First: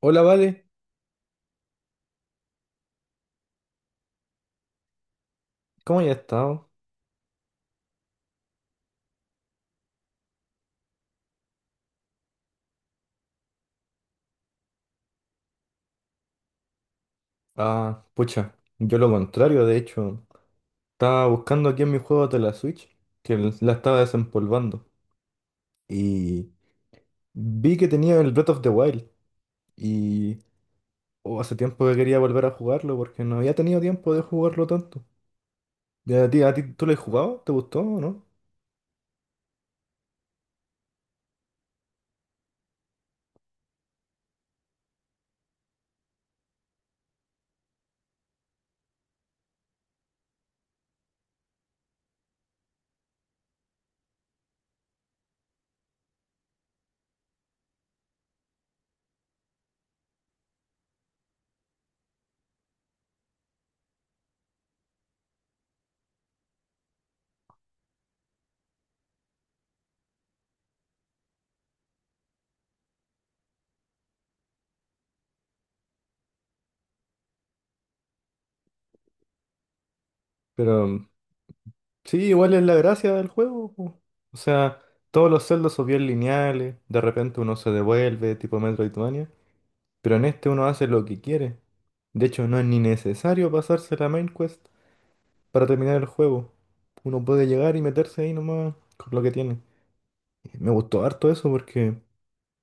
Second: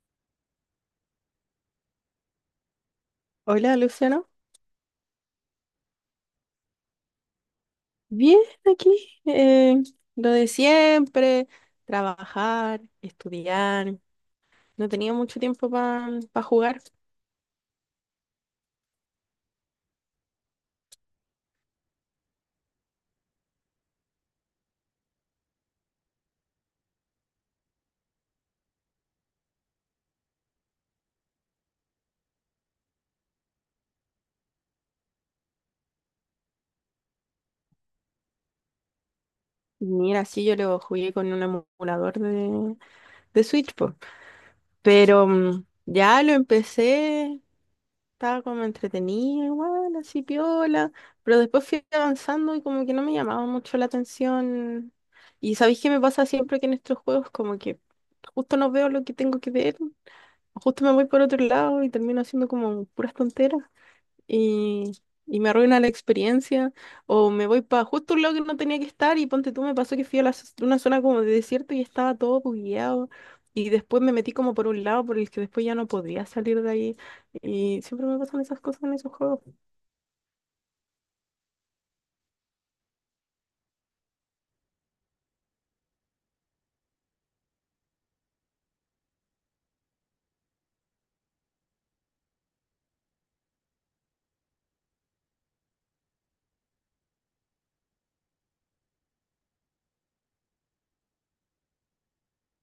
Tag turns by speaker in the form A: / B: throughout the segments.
A: Hola, Vale,
B: Hola, Luciano.
A: ¿cómo has estado?
B: Bien, aquí. eh, lo de siempre, trabajar, estudiar. No tenía mucho tiempo para jugar.
A: Ah, pucha, yo lo contrario, de hecho, estaba buscando aquí en mis juegos de la Switch, que la estaba desempolvando, y vi que tenía el Breath of the Wild, y oh, hace tiempo que quería volver a jugarlo porque no había tenido tiempo de jugarlo tanto. ¿Y a ti tú lo has jugado? ¿Te gustó o no?
B: Mira, sí, yo lo jugué con un emulador de Switch, po. Pero mm, ya lo empecé, estaba como entretenido, igual, así piola. Pero después fui avanzando y como que no me llamaba mucho la atención. Y sabéis que me pasa siempre que en estos juegos, como que justo no veo lo que tengo que ver. Justo me voy por otro lado y termino haciendo como puras tonteras y, y me arruina la experiencia, o me voy para justo un lado que no tenía que estar. Y ponte tú, me pasó que fui a la una zona como de desierto y estaba todo bugueado, y después me metí como por un lado por el que después ya no podía salir de ahí, y siempre me pasan esas cosas en esos juegos.
A: Pero sí, igual es la gracia del juego, po. O sea, todos los celdos son bien lineales, de repente uno se devuelve, tipo Metroidvania. Pero en este uno hace lo que quiere. De hecho, no es ni necesario pasarse la main quest para terminar el juego. Uno puede llegar y meterse ahí nomás con lo que tiene. Me gustó harto eso porque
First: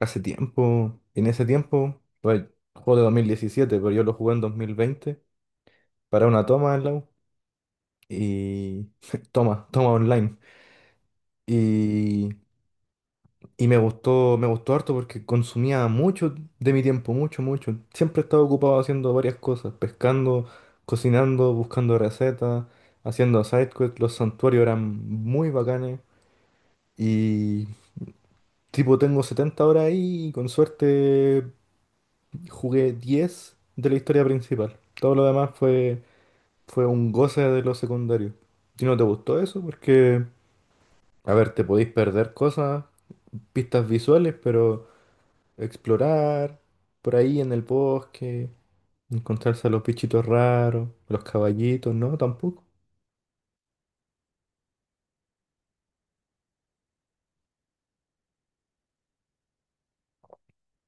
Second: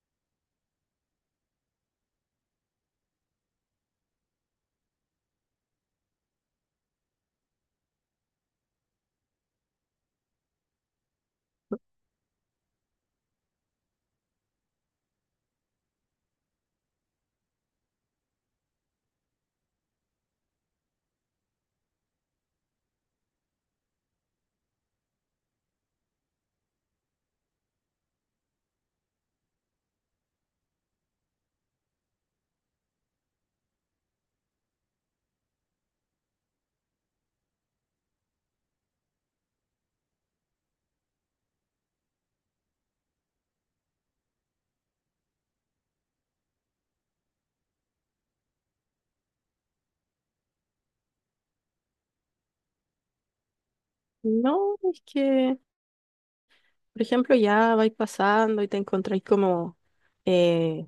A: hace tiempo, en ese tiempo, pues, el juego de 2017, pero yo lo jugué en 2020 para una toma en la U. Y toma, toma online. Y Y me gustó harto porque consumía mucho de mi tiempo, mucho, mucho. Siempre estaba ocupado haciendo varias cosas, pescando, cocinando, buscando recetas, haciendo side quests. Los santuarios eran muy bacanes. Y tipo, tengo 70 horas ahí y con suerte jugué 10 de la historia principal. Todo lo demás fue un goce de los secundarios. ¿Y no te gustó eso? Porque, a ver, te podéis perder cosas, pistas visuales, pero explorar por ahí en el bosque, encontrarse a los bichitos raros, a los caballitos, no, tampoco.
B: No, es que, por ejemplo, ya vais pasando y te encontráis como... eh,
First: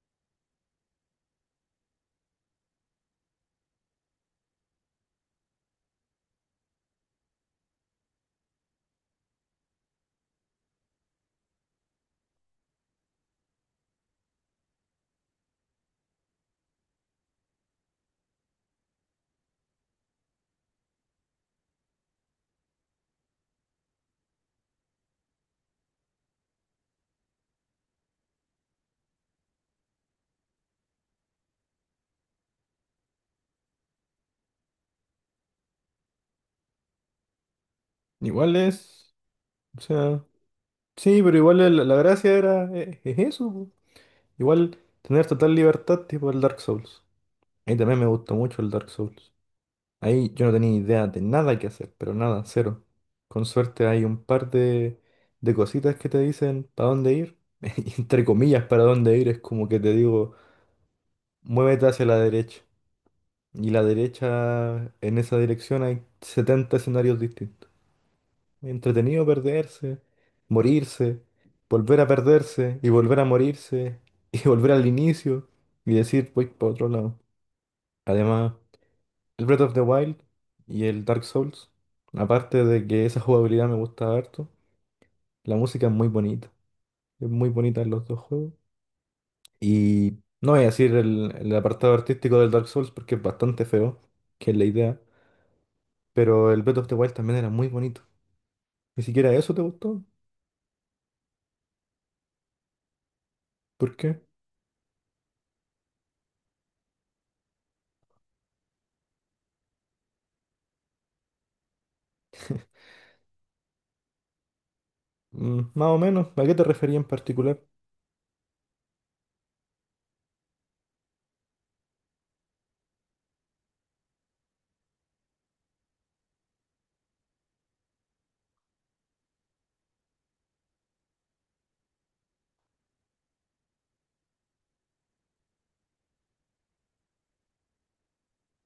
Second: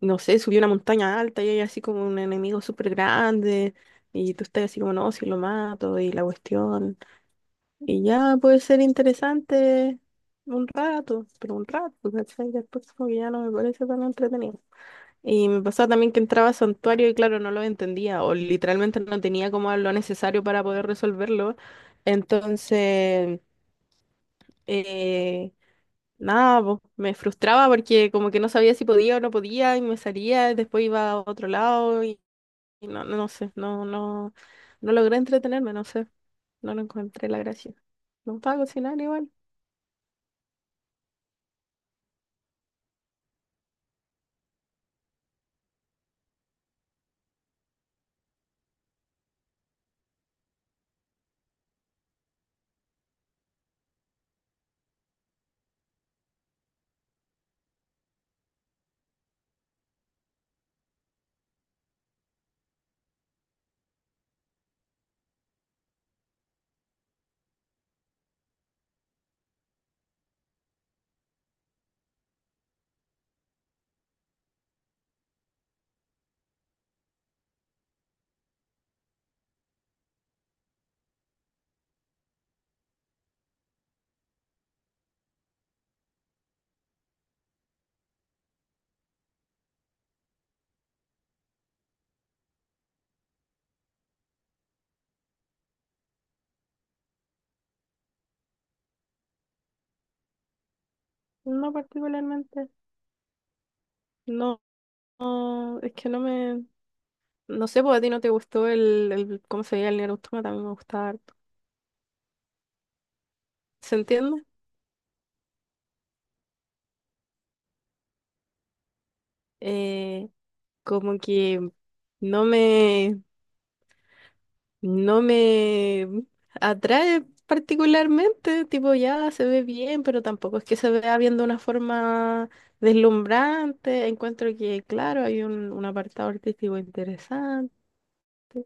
B: no sé, subió una montaña alta y hay así como un enemigo súper grande, y tú estás así como, no, si lo mato y la cuestión. Y ya puede ser interesante un rato, pero un rato, ¿cachai? Después como que ya no me parece tan entretenido. Y me pasaba también que entraba a santuario y claro, no lo entendía, o literalmente no tenía como lo necesario para poder resolverlo. Entonces... eh, nada, po, me frustraba porque como que no sabía si podía o no podía y me salía y después iba a otro lado, y no, no, no sé, no logré entretenerme, no sé, no lo encontré la gracia. Me
A: Igual
B: gustaba cocinar
A: es,
B: igual,
A: o sea, sí, pero igual la gracia es, eso, po. Igual tener total libertad tipo el Dark Souls. Ahí también me gustó mucho el Dark Souls. Ahí yo no tenía idea de nada que hacer, pero nada, cero. Con suerte hay un par de cositas que te dicen para dónde ir. Entre comillas, para dónde ir es como que te digo, muévete hacia la derecha. Y la derecha, en esa dirección hay 70 escenarios distintos. Entretenido perderse, morirse, volver a perderse y volver a morirse y volver al inicio y decir voy para otro lado. Además, el Breath of the Wild y el Dark Souls, aparte de que esa jugabilidad me gusta harto, la música es muy bonita. Es muy bonita en los dos juegos. Y no voy a decir el apartado artístico del Dark Souls porque es bastante feo, que es la idea. Pero el Breath of the Wild también era muy bonito. ¿Ni siquiera eso te gustó?
B: no particularmente,
A: ¿Por qué?
B: no, no, es que no sé, porque a ti no te gustó el cómo se veía el Nier Automata, a mí me gustaba harto. ¿Se entiende?
A: Mm, más o menos. ¿A qué te refería en particular?
B: Eh, Como que no me, no me atrae particularmente, tipo ya se ve bien, pero tampoco es que se vea bien de una forma deslumbrante. Encuentro que, claro, hay un apartado artístico interesante,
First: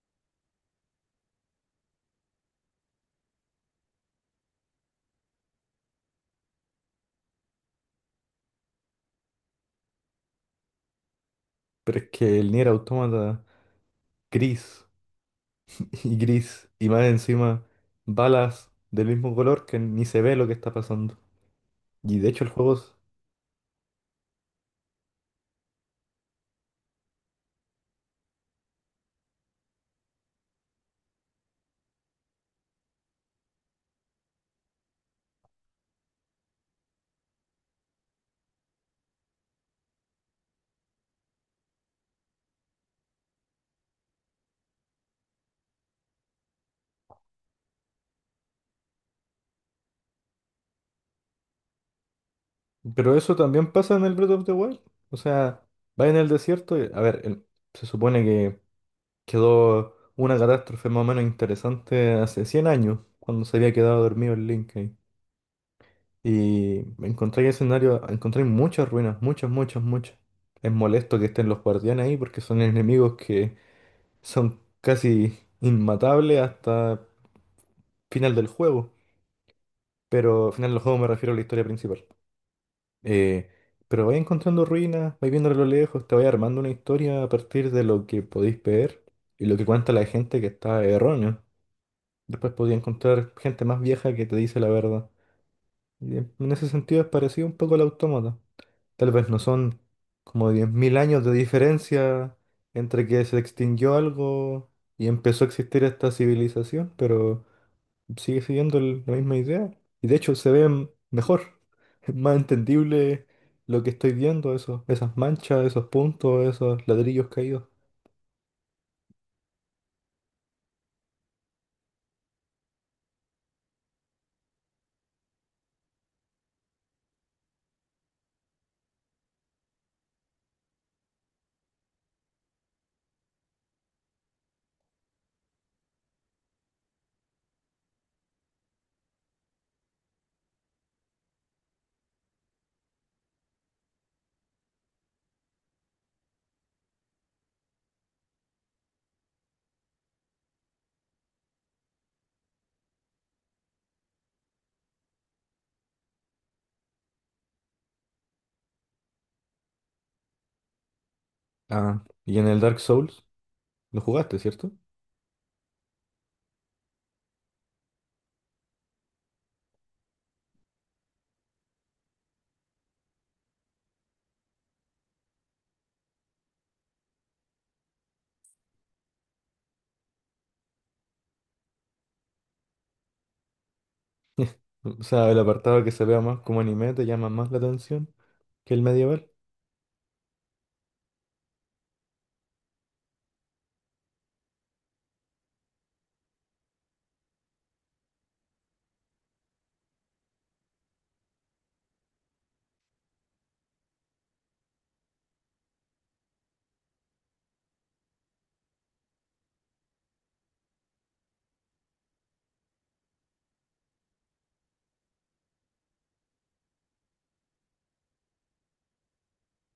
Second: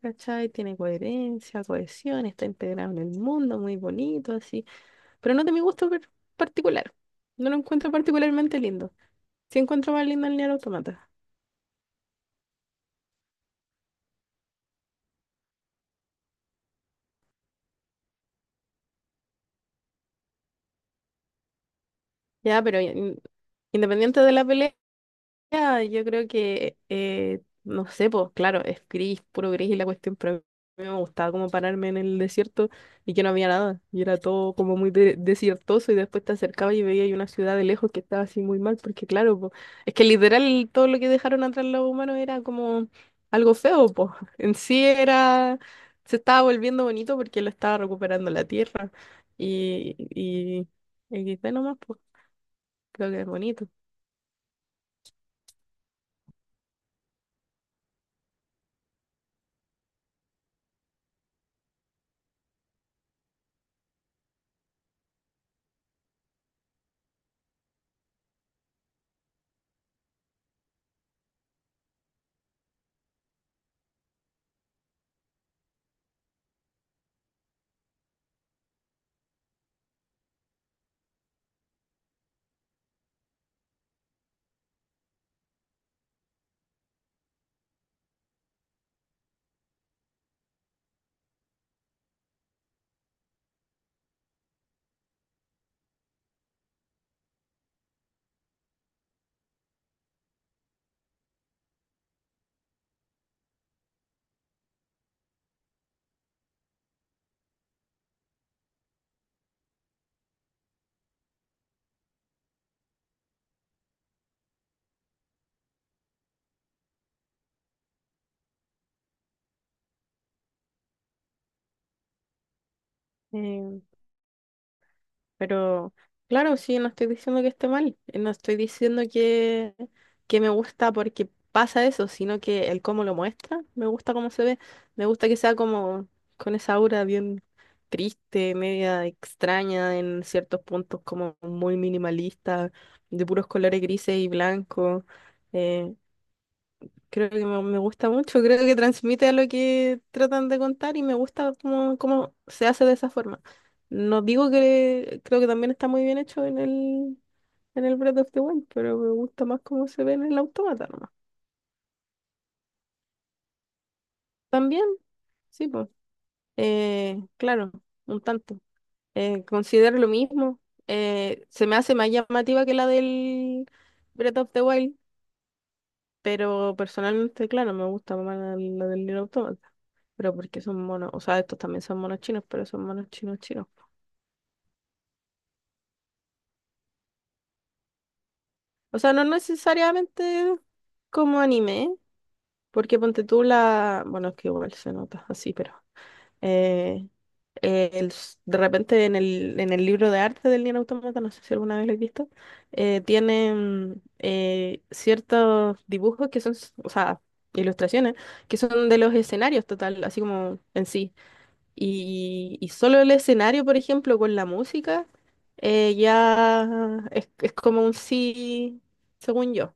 B: ¿cachai? Tiene coherencia, cohesión, está integrado en el mundo, muy bonito, así. Pero no de mi gusto particular. No lo encuentro particularmente lindo. Sí encuentro más lindo el Nier Automata.
A: Pero es que el Nier Automata gris y gris y más encima balas del mismo color que ni se ve lo que está pasando. Y de hecho el
B: Ya,
A: juego,
B: pero independiente de la pelea. Ya, yo creo que, no sé, pues claro, es gris, puro gris y la cuestión, pero a mí me gustaba como pararme en el desierto y que no había nada, y era todo como muy desiertoso, y después te acercaba y veía ahí una ciudad de lejos que estaba así muy mal, porque claro, pues es que literal todo lo que dejaron atrás los humanos era como algo feo, pues en sí era, se estaba volviendo bonito porque lo estaba recuperando la tierra y, y, XD nomás, pues creo
A: pero
B: que es
A: eso
B: bonito.
A: también pasa en el Breath of the Wild. O sea, va en el desierto. Y... A ver, se supone que quedó una catástrofe más o menos interesante hace 100 años cuando se había quedado dormido el Link. Y encontré escenario, encontré muchas ruinas, muchas, muchas, muchas. Es molesto que estén los guardianes ahí porque son enemigos que son casi inmatables hasta final del juego. Pero al final del juego me refiero a la historia principal. Eh, pero vais encontrando ruinas, vais viendo a lo lejos, te vais armando una historia a partir de lo que podéis ver y lo que cuenta la gente que está erróneo. Después podéis encontrar gente más vieja que te dice la verdad. Y en ese sentido es parecido un poco al autómata. Tal vez no son como 10.000 años de diferencia entre que se extinguió algo y empezó a existir esta civilización, pero sigue siguiendo la misma idea. Y de hecho se ve mejor, es más entendible lo que estoy viendo, esas manchas, esos puntos, esos ladrillos caídos.
B: Eh, Pero claro, sí, no estoy diciendo que esté mal, no estoy diciendo que me gusta porque pasa eso, sino que el cómo lo muestra, me gusta cómo se ve, me gusta que sea como con esa aura bien triste, media extraña en ciertos puntos, como muy minimalista, de puros colores grises y blancos. eh, Creo que me gusta mucho, creo que transmite a lo que tratan de contar y me gusta cómo se hace de esa forma. No digo que creo que también está muy bien hecho en el Breath of the Wild, pero me gusta más cómo se ve en el Autómata nomás.
A: Ah, y en el Dark Souls lo jugaste, ¿cierto?
B: También, sí, pues, claro, un tanto. Considero lo mismo. Se me hace más llamativa que la del Breath of the Wild. Pero personalmente, claro, me gusta más la del Nier Automata. Pero porque son monos, o sea, estos también son monos chinos, pero son monos chinos chinos.
A: O sea, el apartado que se vea más como anime te llama más la atención que el
B: O sea, no
A: medieval.
B: necesariamente como anime, porque ponte tú la... Bueno, es que igual se nota así, pero... eh, el de repente en el libro de arte del Nier Automata, no sé si alguna vez lo he visto, tienen ciertos dibujos que son, o sea, ilustraciones, que son de los escenarios total, así como en sí. Y solo el escenario, por ejemplo, con la música, ya es como un sí, según yo,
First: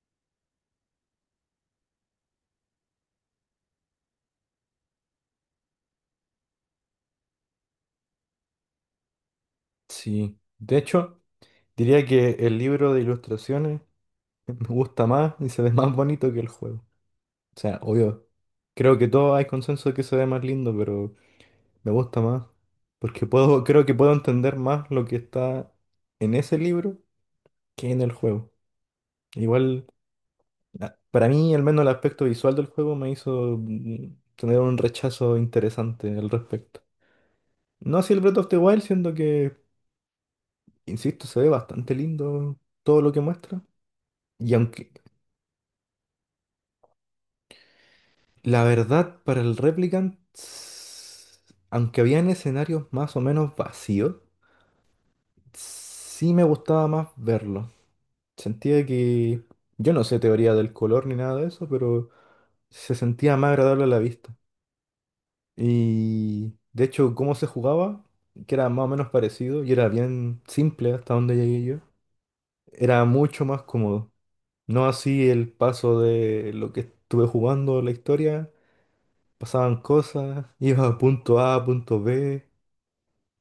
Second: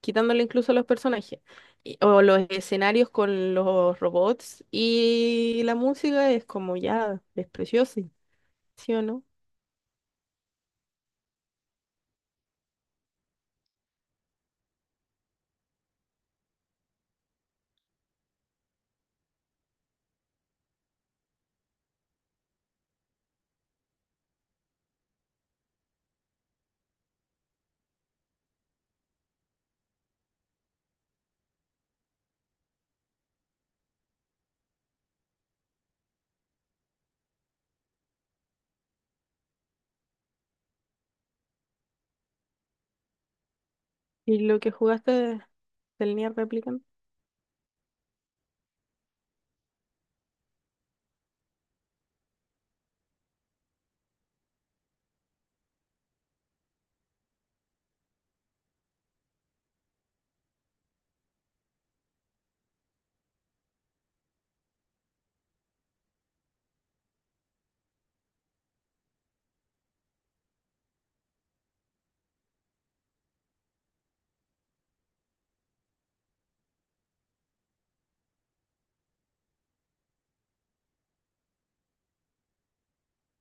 B: quitándole incluso a los personajes. Y o los escenarios con los robots y la música es como ya, es precioso, ¿sí o no?
A: Sí, de hecho, diría que el libro de ilustraciones me gusta más y se ve más bonito que el juego. O sea, obvio, creo que todos hay consenso de que se ve más lindo, pero me gusta más. Porque puedo, creo que puedo entender más lo que está en ese libro que en el juego. Igual, para mí, al menos el aspecto visual del juego me hizo tener un rechazo interesante al respecto. No así el Breath of the Wild, siendo que, insisto, se ve bastante lindo todo lo que muestra.
B: Y
A: Y
B: lo que
A: aunque
B: jugaste del Nier Replicant.
A: La verdad, para el Replicant, aunque habían escenarios más o menos vacíos, sí me gustaba más verlo. Sentía que, yo no sé teoría del color ni nada de eso, pero se sentía más agradable a la vista. Y de hecho, cómo se jugaba, que era más o menos parecido y era bien simple hasta donde llegué yo, era mucho más cómodo. No así el paso de lo que estuve jugando, la historia. Pasaban cosas, iba a punto A, punto B,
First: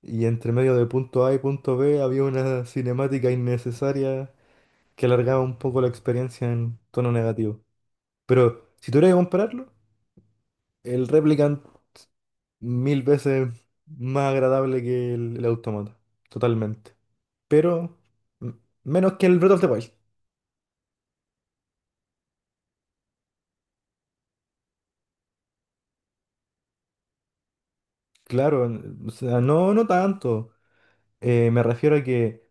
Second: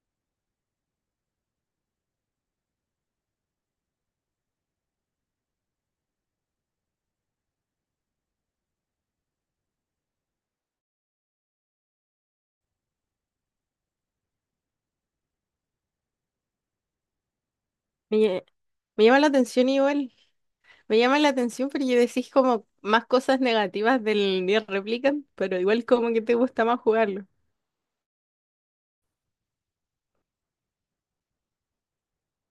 A: y entre medio de punto A y punto B había una cinemática innecesaria que alargaba un poco la experiencia en tono negativo. Pero si tuviera que compararlo, el Replicant mil veces más agradable que el Automata, totalmente. Pero
B: Me, lle-
A: m-
B: Me
A: menos
B: llama
A: que
B: la
A: el Breath of the
B: atención
A: Wild,
B: igual, me llama la atención porque decís como más cosas negativas del Nier Replicant, pero igual como que te gusta más jugarlo.
A: claro, o sea, no, no tanto. Me refiero a que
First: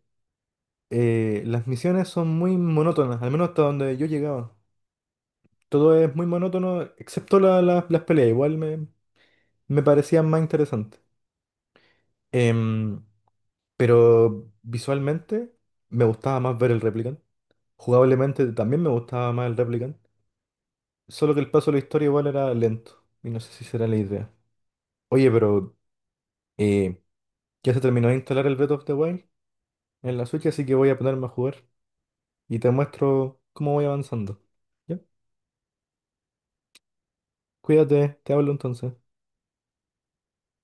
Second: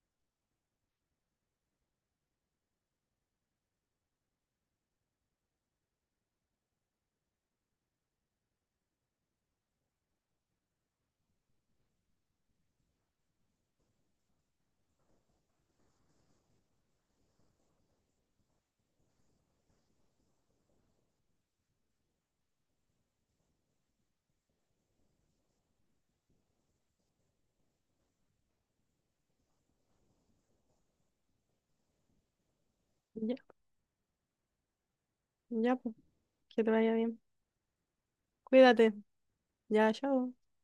A: las misiones son muy monótonas, al menos hasta donde yo llegaba. Todo es muy monótono, excepto las peleas, igual me parecían más interesantes. Em, pero visualmente me gustaba más ver el Replicant. Jugablemente también me gustaba más el Replicant. Solo que el paso de la historia igual era lento. Y no sé si será la idea. Oye, pero eh, ya se terminó de instalar el Breath of the Wild en la Switch, así que voy a ponerme a jugar. Y te muestro cómo voy avanzando. ¿Ya?
B: Ya, pues, que te vaya bien.
A: Cuídate, te hablo entonces.
B: Cuídate. Ya, chao.